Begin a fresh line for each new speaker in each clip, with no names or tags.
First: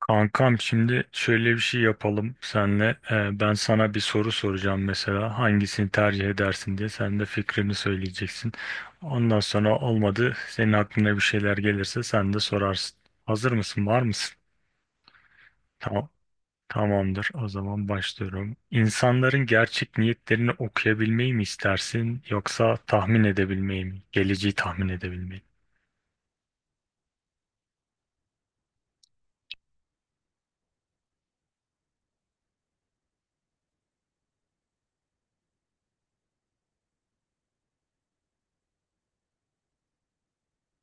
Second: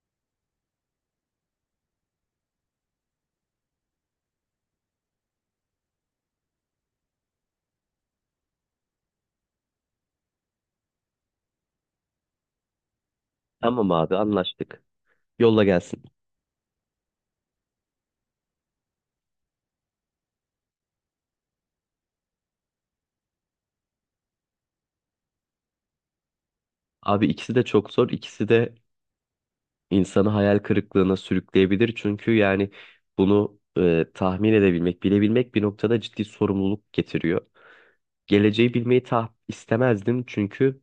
Kankam, şimdi şöyle bir şey yapalım senle. Ben sana bir soru soracağım, mesela hangisini tercih edersin diye sen de fikrini söyleyeceksin. Ondan sonra olmadı, senin aklına bir şeyler gelirse sen de sorarsın. Hazır mısın?
Tamam
Var
abi,
mısın?
anlaştık. Yolla gelsin.
Tamam. Tamamdır. O zaman başlıyorum. İnsanların gerçek niyetlerini okuyabilmeyi mi istersin, yoksa tahmin edebilmeyi mi? Geleceği tahmin edebilmeyi.
Abi, ikisi de çok zor. İkisi de insanı hayal kırıklığına sürükleyebilir. Çünkü yani bunu tahmin edebilmek, bilebilmek bir noktada ciddi sorumluluk getiriyor. Geleceği bilmeyi istemezdim, çünkü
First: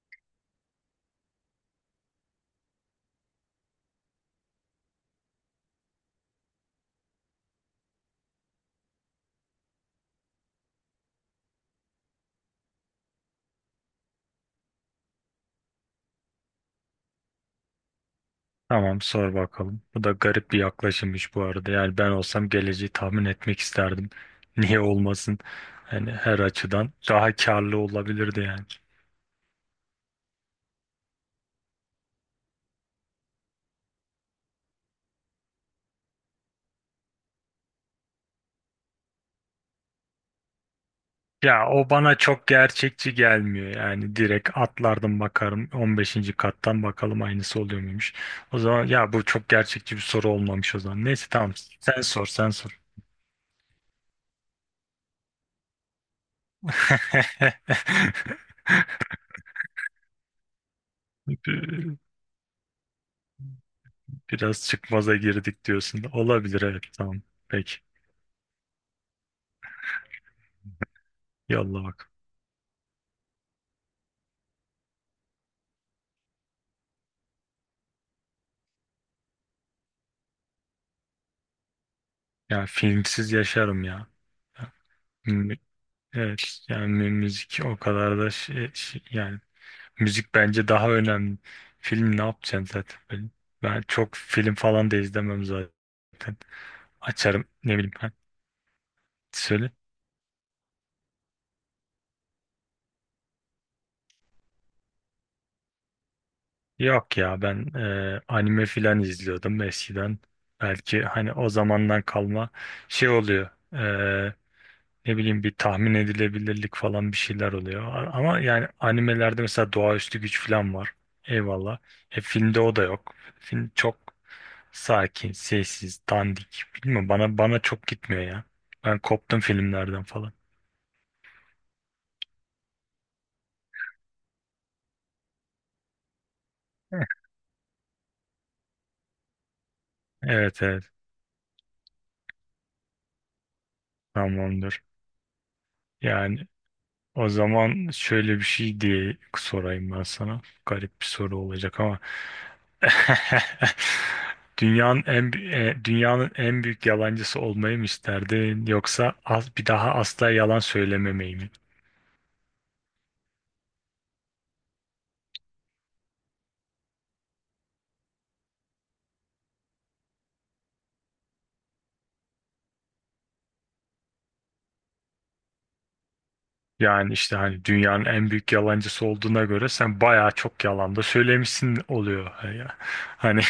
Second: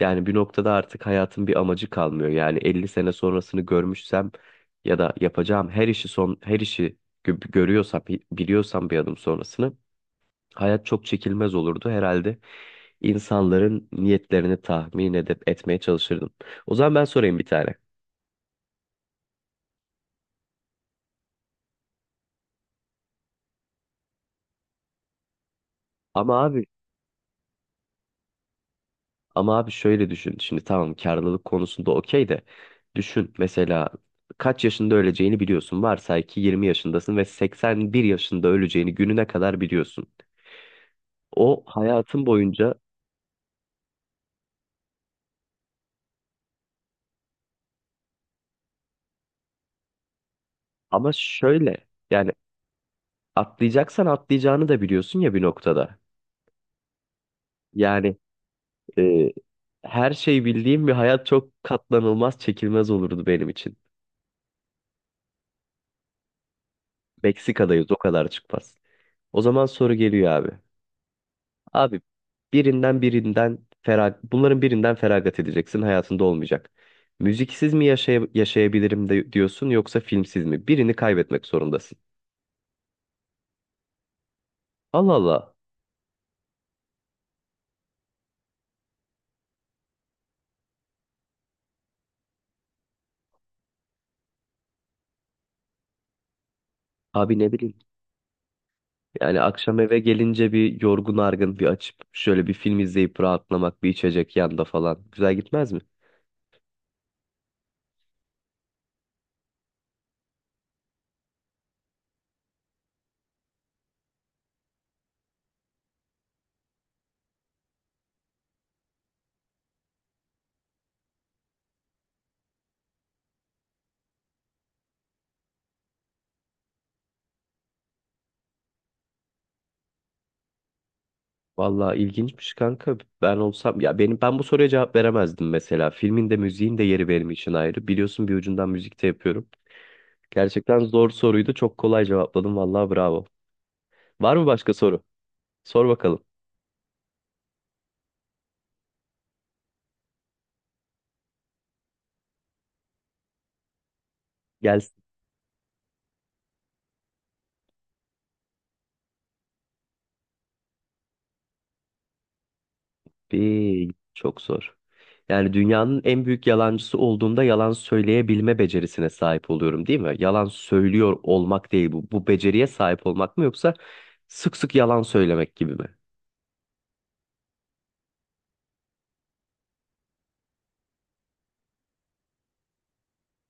yani bir noktada artık hayatın bir amacı kalmıyor. Yani 50 sene sonrasını görmüşsem ya da yapacağım her işi son her işi görüyorsam, biliyorsam bir adım sonrasını, hayat çok çekilmez olurdu herhalde. İnsanların niyetlerini tahmin etmeye çalışırdım. O zaman ben sorayım bir tane.
Tamam, sor bakalım. Bu da garip bir yaklaşımmış bu arada. Yani ben olsam geleceği tahmin etmek isterdim. Niye olmasın? Hani her
Ama abi
açıdan daha karlı olabilirdi yani.
Ama abi, şöyle düşün. Şimdi tamam, karlılık konusunda okey de, düşün mesela, kaç yaşında öleceğini biliyorsun. Varsay ki 20 yaşındasın ve 81 yaşında öleceğini gününe kadar biliyorsun. O
Ya, o bana
hayatın
çok
boyunca
gerçekçi gelmiyor. Yani direkt atlardım, bakarım 15. kattan, bakalım aynısı oluyor muymuş. O zaman ya, bu çok gerçekçi bir soru olmamış o zaman.
ama
Neyse, tamam,
şöyle
sen sor,
yani,
sen sor.
atlayacaksan atlayacağını da biliyorsun ya bir noktada. Yani e, her şeyi bildiğim bir hayat çok katlanılmaz, çekilmez olurdu benim için.
Biraz çıkmaza girdik diyorsun. Olabilir, evet, tamam. Peki,
Meksika'dayız, o kadar çıkmaz. O zaman soru geliyor abi.
yolla
Abi,
bakalım.
birinden birinden ferag bunların birinden feragat edeceksin, hayatında olmayacak. Müziksiz mi yaşay Yaşayabilirim de diyorsun yoksa filmsiz mi? Birini kaybetmek zorundasın.
Ya filmsiz yaşarım ya. Ya,
Allah Allah.
mü- evet, yani müzik o kadar da yani, müzik bence daha önemli. Film ne yapacaksın zaten? Ben çok film falan da izlemem zaten.
Abi,
Açarım,
ne
ne
bileyim.
bileyim ben.
Yani
Söyle.
akşam eve gelince bir yorgun argın bir açıp şöyle bir film izleyip rahatlamak, bir içecek yanda falan. Güzel gitmez mi?
Yok ya, ben anime filan izliyordum eskiden. Belki hani o zamandan kalma şey oluyor. Ne bileyim, bir tahmin edilebilirlik falan bir şeyler oluyor. Ama yani animelerde mesela doğaüstü güç falan var. Eyvallah. E, filmde o da yok. Film çok sakin, sessiz, dandik. Bilmiyorum, bana çok gitmiyor ya. Ben koptum filmlerden falan.
Vallahi ilginçmiş kanka. Ben olsam ya benim ben bu soruya cevap veremezdim mesela. Filmin de müziğin de
Heh.
yeri benim için ayrı. Biliyorsun, bir ucundan müzik de yapıyorum.
Evet,
Gerçekten
evet,
zor soruydu. Çok kolay cevapladım. Vallahi bravo. Var mı başka
tamamdır.
soru? Sor bakalım.
Yani o zaman şöyle bir şey diye sorayım ben sana. Garip bir soru olacak ama
Gelsin.
Dünyanın en dünyanın en büyük yalancısı olmayı mı isterdin, yoksa az bir daha asla yalan söylememeyi mi?
Bir, çok zor. Yani dünyanın en büyük yalancısı olduğumda yalan söyleyebilme becerisine sahip oluyorum, değil mi? Yalan söylüyor olmak değil bu. Bu beceriye sahip olmak mı, yoksa sık sık yalan söylemek gibi mi?
Yani işte, hani dünyanın en büyük yalancısı olduğuna göre sen bayağı çok yalan da söylemişsin oluyor ya. Hani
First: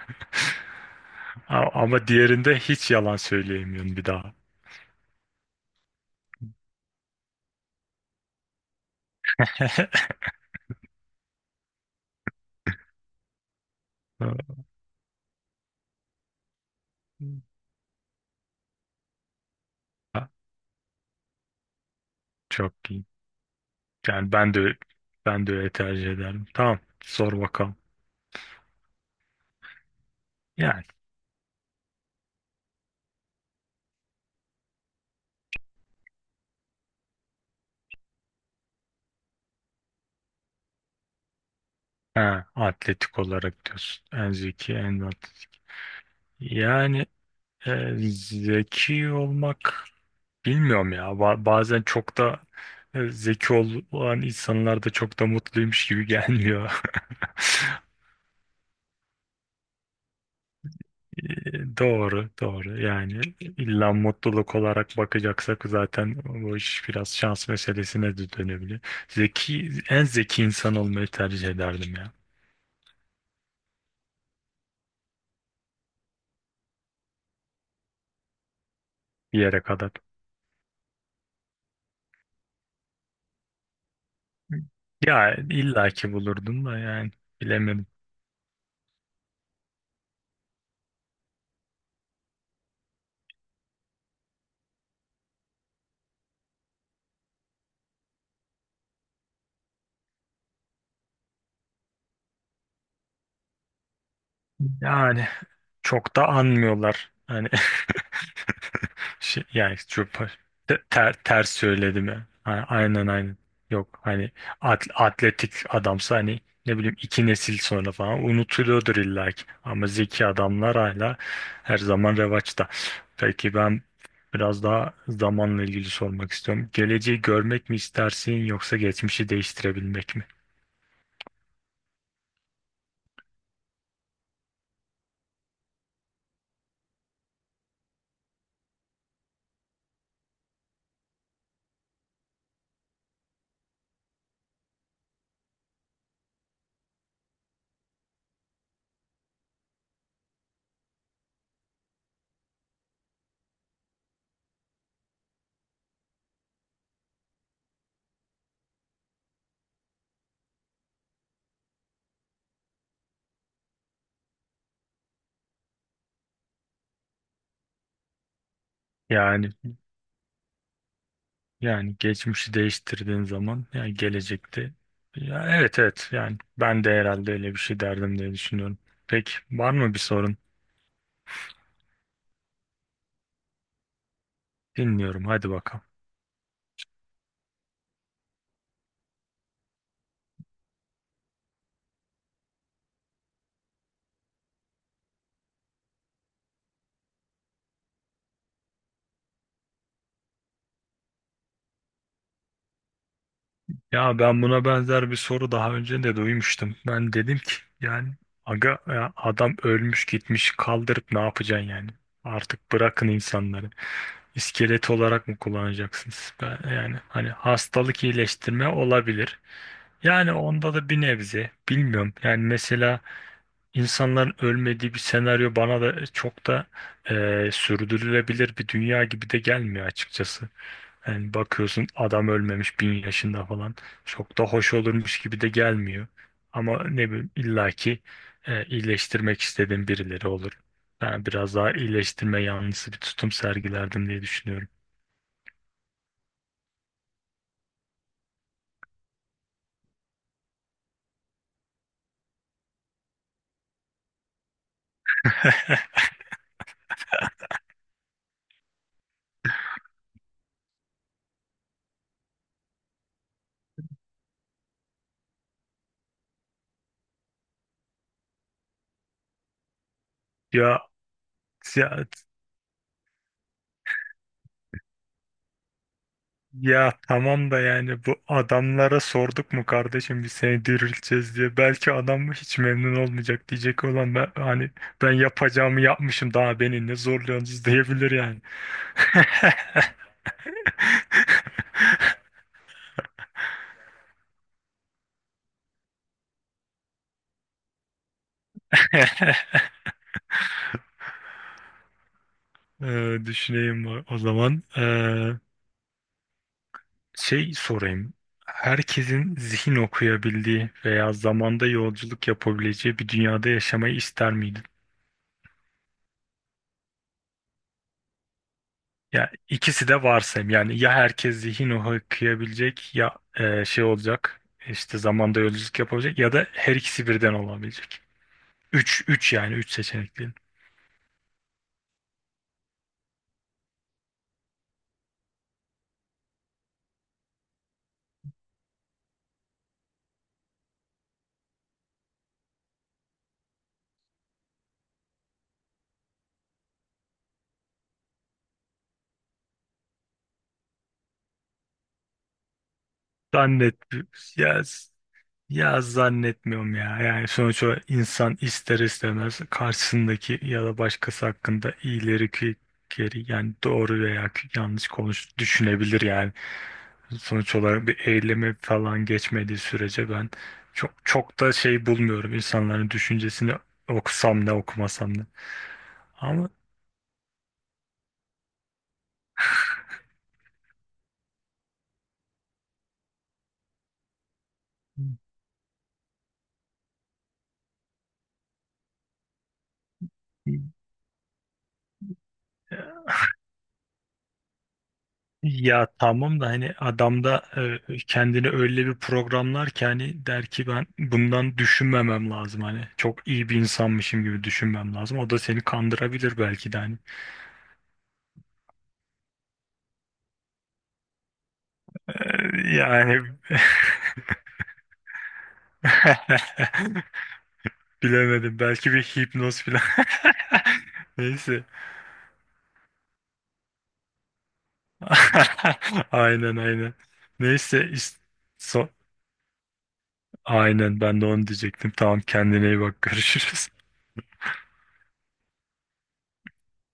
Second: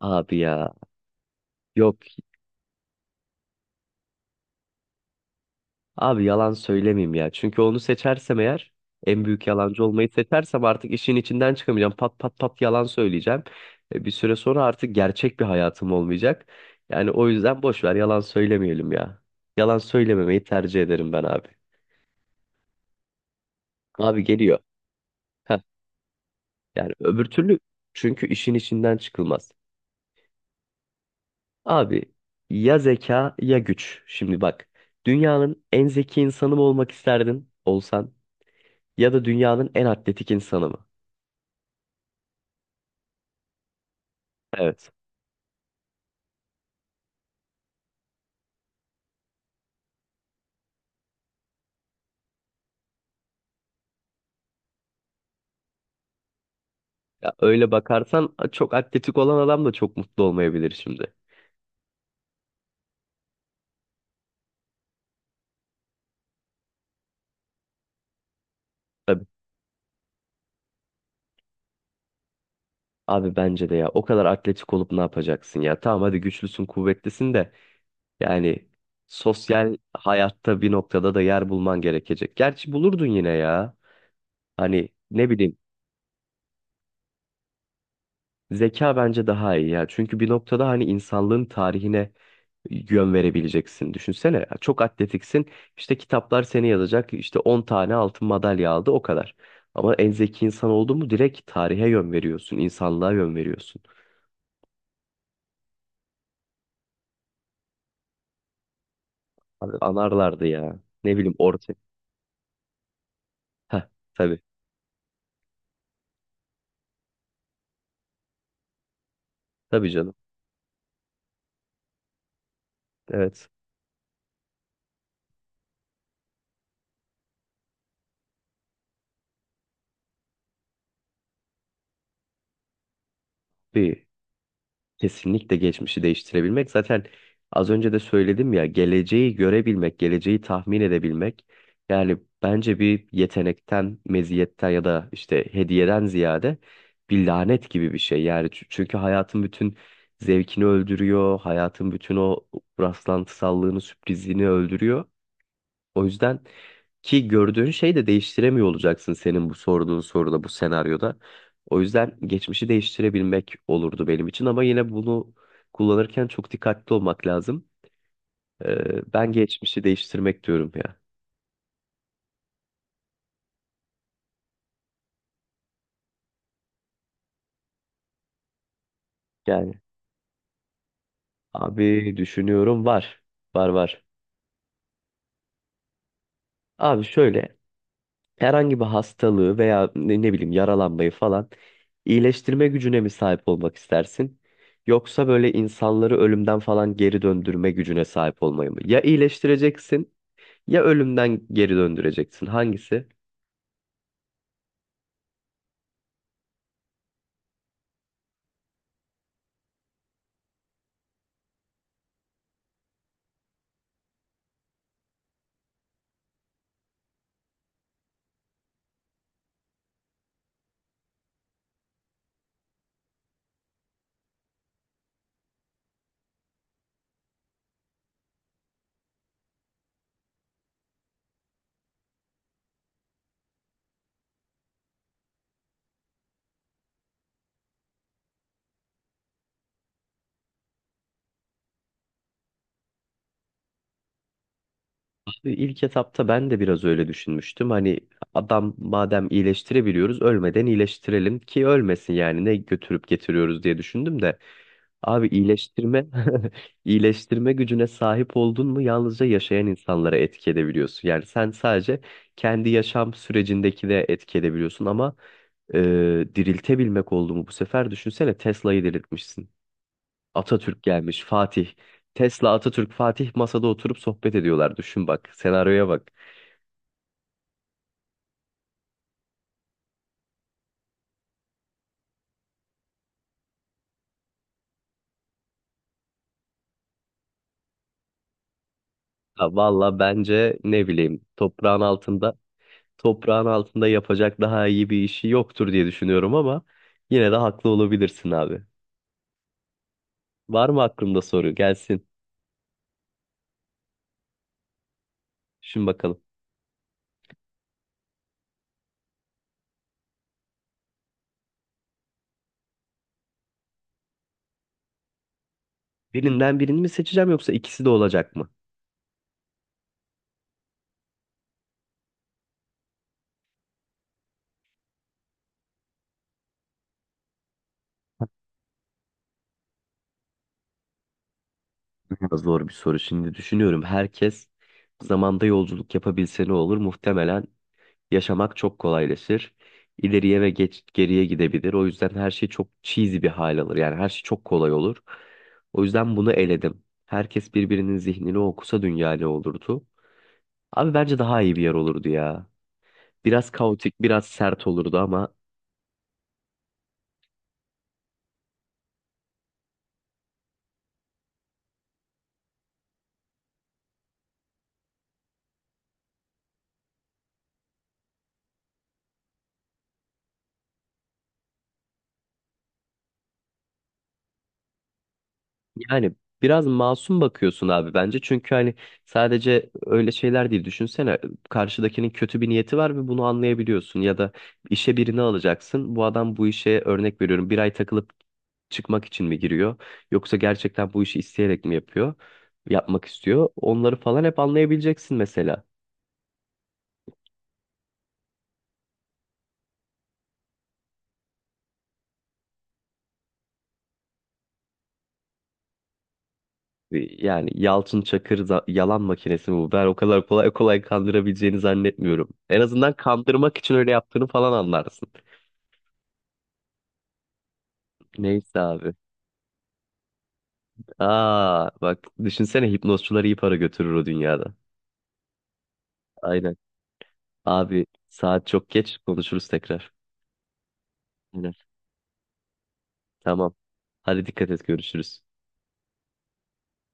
Abi ya.
A-
Yok
ama diğerinde hiç yalan söyleyemiyorsun bir daha.
abi, yalan söylemeyeyim ya. Çünkü onu seçersem eğer, en büyük yalancı olmayı seçersem, artık işin içinden çıkamayacağım. Pat pat pat yalan söyleyeceğim. Bir süre sonra artık gerçek bir hayatım olmayacak. Yani o yüzden boş ver, yalan söylemeyelim ya. Yalan
Ha,
söylememeyi tercih ederim ben abi.
çok iyi.
Abi
Yani ben
geliyor.
de ben de
Heh,
öyle tercih ederim. Tamam,
yani öbür
sor
türlü,
bakalım.
çünkü işin içinden çıkılmaz.
Yani,
Abi, ya zeka ya güç. Şimdi bak, dünyanın en zeki insanı mı olmak isterdin olsan, ya da dünyanın en atletik insanı mı?
ha, atletik olarak diyorsun. En zeki,
Evet.
en atletik. Yani zeki olmak, bilmiyorum ya. Bazen çok da zeki olan insanlar da çok da mutluymuş gibi gelmiyor.
Ya öyle bakarsan çok atletik olan adam da çok mutlu olmayabilir şimdi.
Doğru, doğru. Yani illa mutluluk olarak bakacaksak zaten bu iş biraz şans meselesine de dönebilir.
Tabii.
Zeki, en zeki insan olmayı tercih ederdim ya.
Abi bence de, ya o kadar atletik olup ne yapacaksın ya? Tamam, hadi güçlüsün, kuvvetlisin de, yani
Bir yere
sosyal
kadar.
hayatta bir noktada da yer bulman gerekecek. Gerçi bulurdun yine ya. Hani ne
Ya
bileyim,
illaki bulurdum da yani, bilemedim.
zeka bence daha iyi ya. Çünkü bir noktada hani insanlığın tarihine yön verebileceksin. Düşünsene, çok atletiksin. İşte kitaplar seni yazacak. İşte 10 tane altın madalya aldı, o kadar. Ama en zeki insan oldun mu direkt tarihe yön veriyorsun. İnsanlığa yön veriyorsun.
Yani çok da anmıyorlar. Hani şey,
Abi,
yani çok
anarlardı ya.
te- ter,
Ne bileyim
ters
orta.
söyledim ya. Aynen aynen.
Heh,
Yok, hani
tabii.
atletik adamsa, hani ne bileyim, iki nesil sonra falan unutuluyordur illa ki. Ama
Tabii canım.
zeki adamlar hala her zaman revaçta.
Evet.
Peki ben biraz daha zamanla ilgili sormak istiyorum. Geleceği görmek mi istersin, yoksa geçmişi değiştirebilmek mi?
Bir, kesinlikle geçmişi değiştirebilmek. Zaten az önce de söyledim ya, geleceği görebilmek, geleceği tahmin edebilmek. Yani bence bir yetenekten, meziyetten ya da işte hediyeden ziyade bir lanet gibi bir şey. Yani çünkü hayatın bütün zevkini öldürüyor, hayatın bütün o rastlantısallığını, sürprizliğini öldürüyor. O yüzden ki gördüğün şeyi de değiştiremiyor olacaksın senin bu sorduğun soruda, bu senaryoda. O yüzden geçmişi değiştirebilmek olurdu benim için, ama yine bunu kullanırken çok dikkatli olmak lazım. Ben
Yani
geçmişi değiştirmek diyorum ya.
Yani geçmişi değiştirdiğin zaman, yani gelecekte, ya, evet, evet, yani ben de herhalde öyle bir şey derdim diye düşünüyorum. Peki, var
Yani
mı bir sorun?
abi, düşünüyorum, var. Var.
Dinliyorum, hadi bakalım.
Abi şöyle, herhangi bir hastalığı veya ne bileyim yaralanmayı falan iyileştirme gücüne mi sahip olmak istersin? Yoksa böyle insanları ölümden falan geri döndürme gücüne sahip olmayı mı? Ya iyileştireceksin, ya ölümden geri döndüreceksin. Hangisi?
Ya, ben buna benzer bir soru daha önce de duymuştum. Ben dedim ki yani, aga ya, adam ölmüş gitmiş, kaldırıp ne yapacaksın yani? Artık bırakın insanları. İskelet olarak mı kullanacaksınız? Yani hani hastalık iyileştirme olabilir. Yani onda da bir nebze bilmiyorum. Yani mesela İnsanların ölmediği bir senaryo bana da çok da sürdürülebilir bir dünya gibi de gelmiyor açıkçası. Yani bakıyorsun adam ölmemiş, 1000 yaşında falan, çok da hoş olurmuş gibi de gelmiyor. Ama ne bileyim, illaki iyileştirmek istediğim birileri olur. Ben biraz daha iyileştirme yanlısı bir tutum sergilerdim diye düşünüyorum.
Abi, İlk etapta ben de biraz öyle düşünmüştüm. Hani adam madem iyileştirebiliyoruz, ölmeden iyileştirelim ki ölmesin, yani ne götürüp getiriyoruz diye düşündüm de. Abi iyileştirme iyileştirme gücüne sahip oldun mu, yalnızca yaşayan insanlara etki edebiliyorsun. Yani sen sadece kendi yaşam sürecindeki de etki edebiliyorsun ama e, diriltebilmek oldu mu bu sefer, düşünsene, Tesla'yı diriltmişsin. Atatürk
Ya,
gelmiş, Fatih.
ya,
Tesla, Atatürk, Fatih masada oturup sohbet ediyorlar. Düşün bak, senaryoya bak.
ya tamam da, yani bu adamlara sorduk mu kardeşim biz seni dirilteceğiz diye. Belki adam hiç memnun olmayacak, diyecek olan ben, hani, ben yapacağımı yapmışım, daha beni ne zorluyorsunuz, diyebilir yani.
Ha, valla bence ne bileyim, toprağın altında yapacak daha iyi bir işi yoktur diye düşünüyorum ama yine de haklı olabilirsin abi. Var mı aklında soru? Gelsin.
Düşüneyim o zaman.
Şimdi bakalım.
Şey sorayım. Herkesin zihin okuyabildiği veya zamanda yolculuk yapabileceği bir dünyada yaşamayı ister miydin?
Birinden birini mi seçeceğim, yoksa ikisi de olacak mı?
Ya, ikisi de varsayım. Yani ya herkes zihin okuyabilecek, ya şey olacak. İşte zamanda yolculuk yapabilecek ya da her ikisi birden olabilecek. Üç yani, üç seçenekli.
Biraz zor bir soru. Şimdi düşünüyorum. Herkes zamanda yolculuk yapabilse ne olur? Muhtemelen yaşamak çok kolaylaşır. İleriye ve geriye gidebilir. O yüzden her şey çok cheesy bir hal alır. Yani her şey çok kolay olur. O yüzden bunu eledim. Herkes birbirinin zihnini okusa dünya ne olurdu? Abi bence daha iyi bir yer olurdu ya. Biraz
Zannet.
kaotik, biraz
Ya
sert olurdu ama
Ya zannetmiyorum ya. Yani sonuçta insan ister istemez karşısındaki ya da başkası hakkında iyileri ki, geri yani doğru veya ki yanlış konuş düşünebilir yani. Sonuç olarak bir eyleme falan geçmediği sürece ben çok çok da şey bulmuyorum, insanların düşüncesini okusam ne, okumasam ne.
yani
Ama,
biraz masum bakıyorsun abi bence. Çünkü hani sadece öyle şeyler değil. Düşünsene, karşıdakinin kötü bir niyeti var ve bunu anlayabiliyorsun. Ya da işe birini alacaksın. Bu adam bu işe, örnek veriyorum, bir ay takılıp çıkmak için mi giriyor? Yoksa gerçekten bu işi isteyerek mi yapıyor? Yapmak istiyor. Onları falan hep anlayabileceksin mesela.
ya tamam da, hani adam da kendini öyle bir programlar ki hani der ki ben bundan düşünmemem lazım, hani çok iyi bir insanmışım gibi düşünmem lazım. O da seni kandırabilir belki de, hani.
Ee, Yani Yalçın Çakır yalan makinesi mi bu? Ben o kadar kolay kandırabileceğini zannetmiyorum. En
E,
azından
yani
kandırmak için öyle yaptığını falan anlarsın.
bilemedim,
Neyse
belki
abi.
bir hipnoz falan. Neyse.
Aa bak düşünsene, hipnozcuları iyi para götürür o dünyada. Aynen.
Aynen, aynen.
Abi
Neyse,
saat çok
so-
geç, konuşuruz tekrar.
aynen, ben de onu
Aynen.
diyecektim. Tamam, kendine iyi bak
Tamam.
görüşürüz.
Hadi dikkat et, görüşürüz.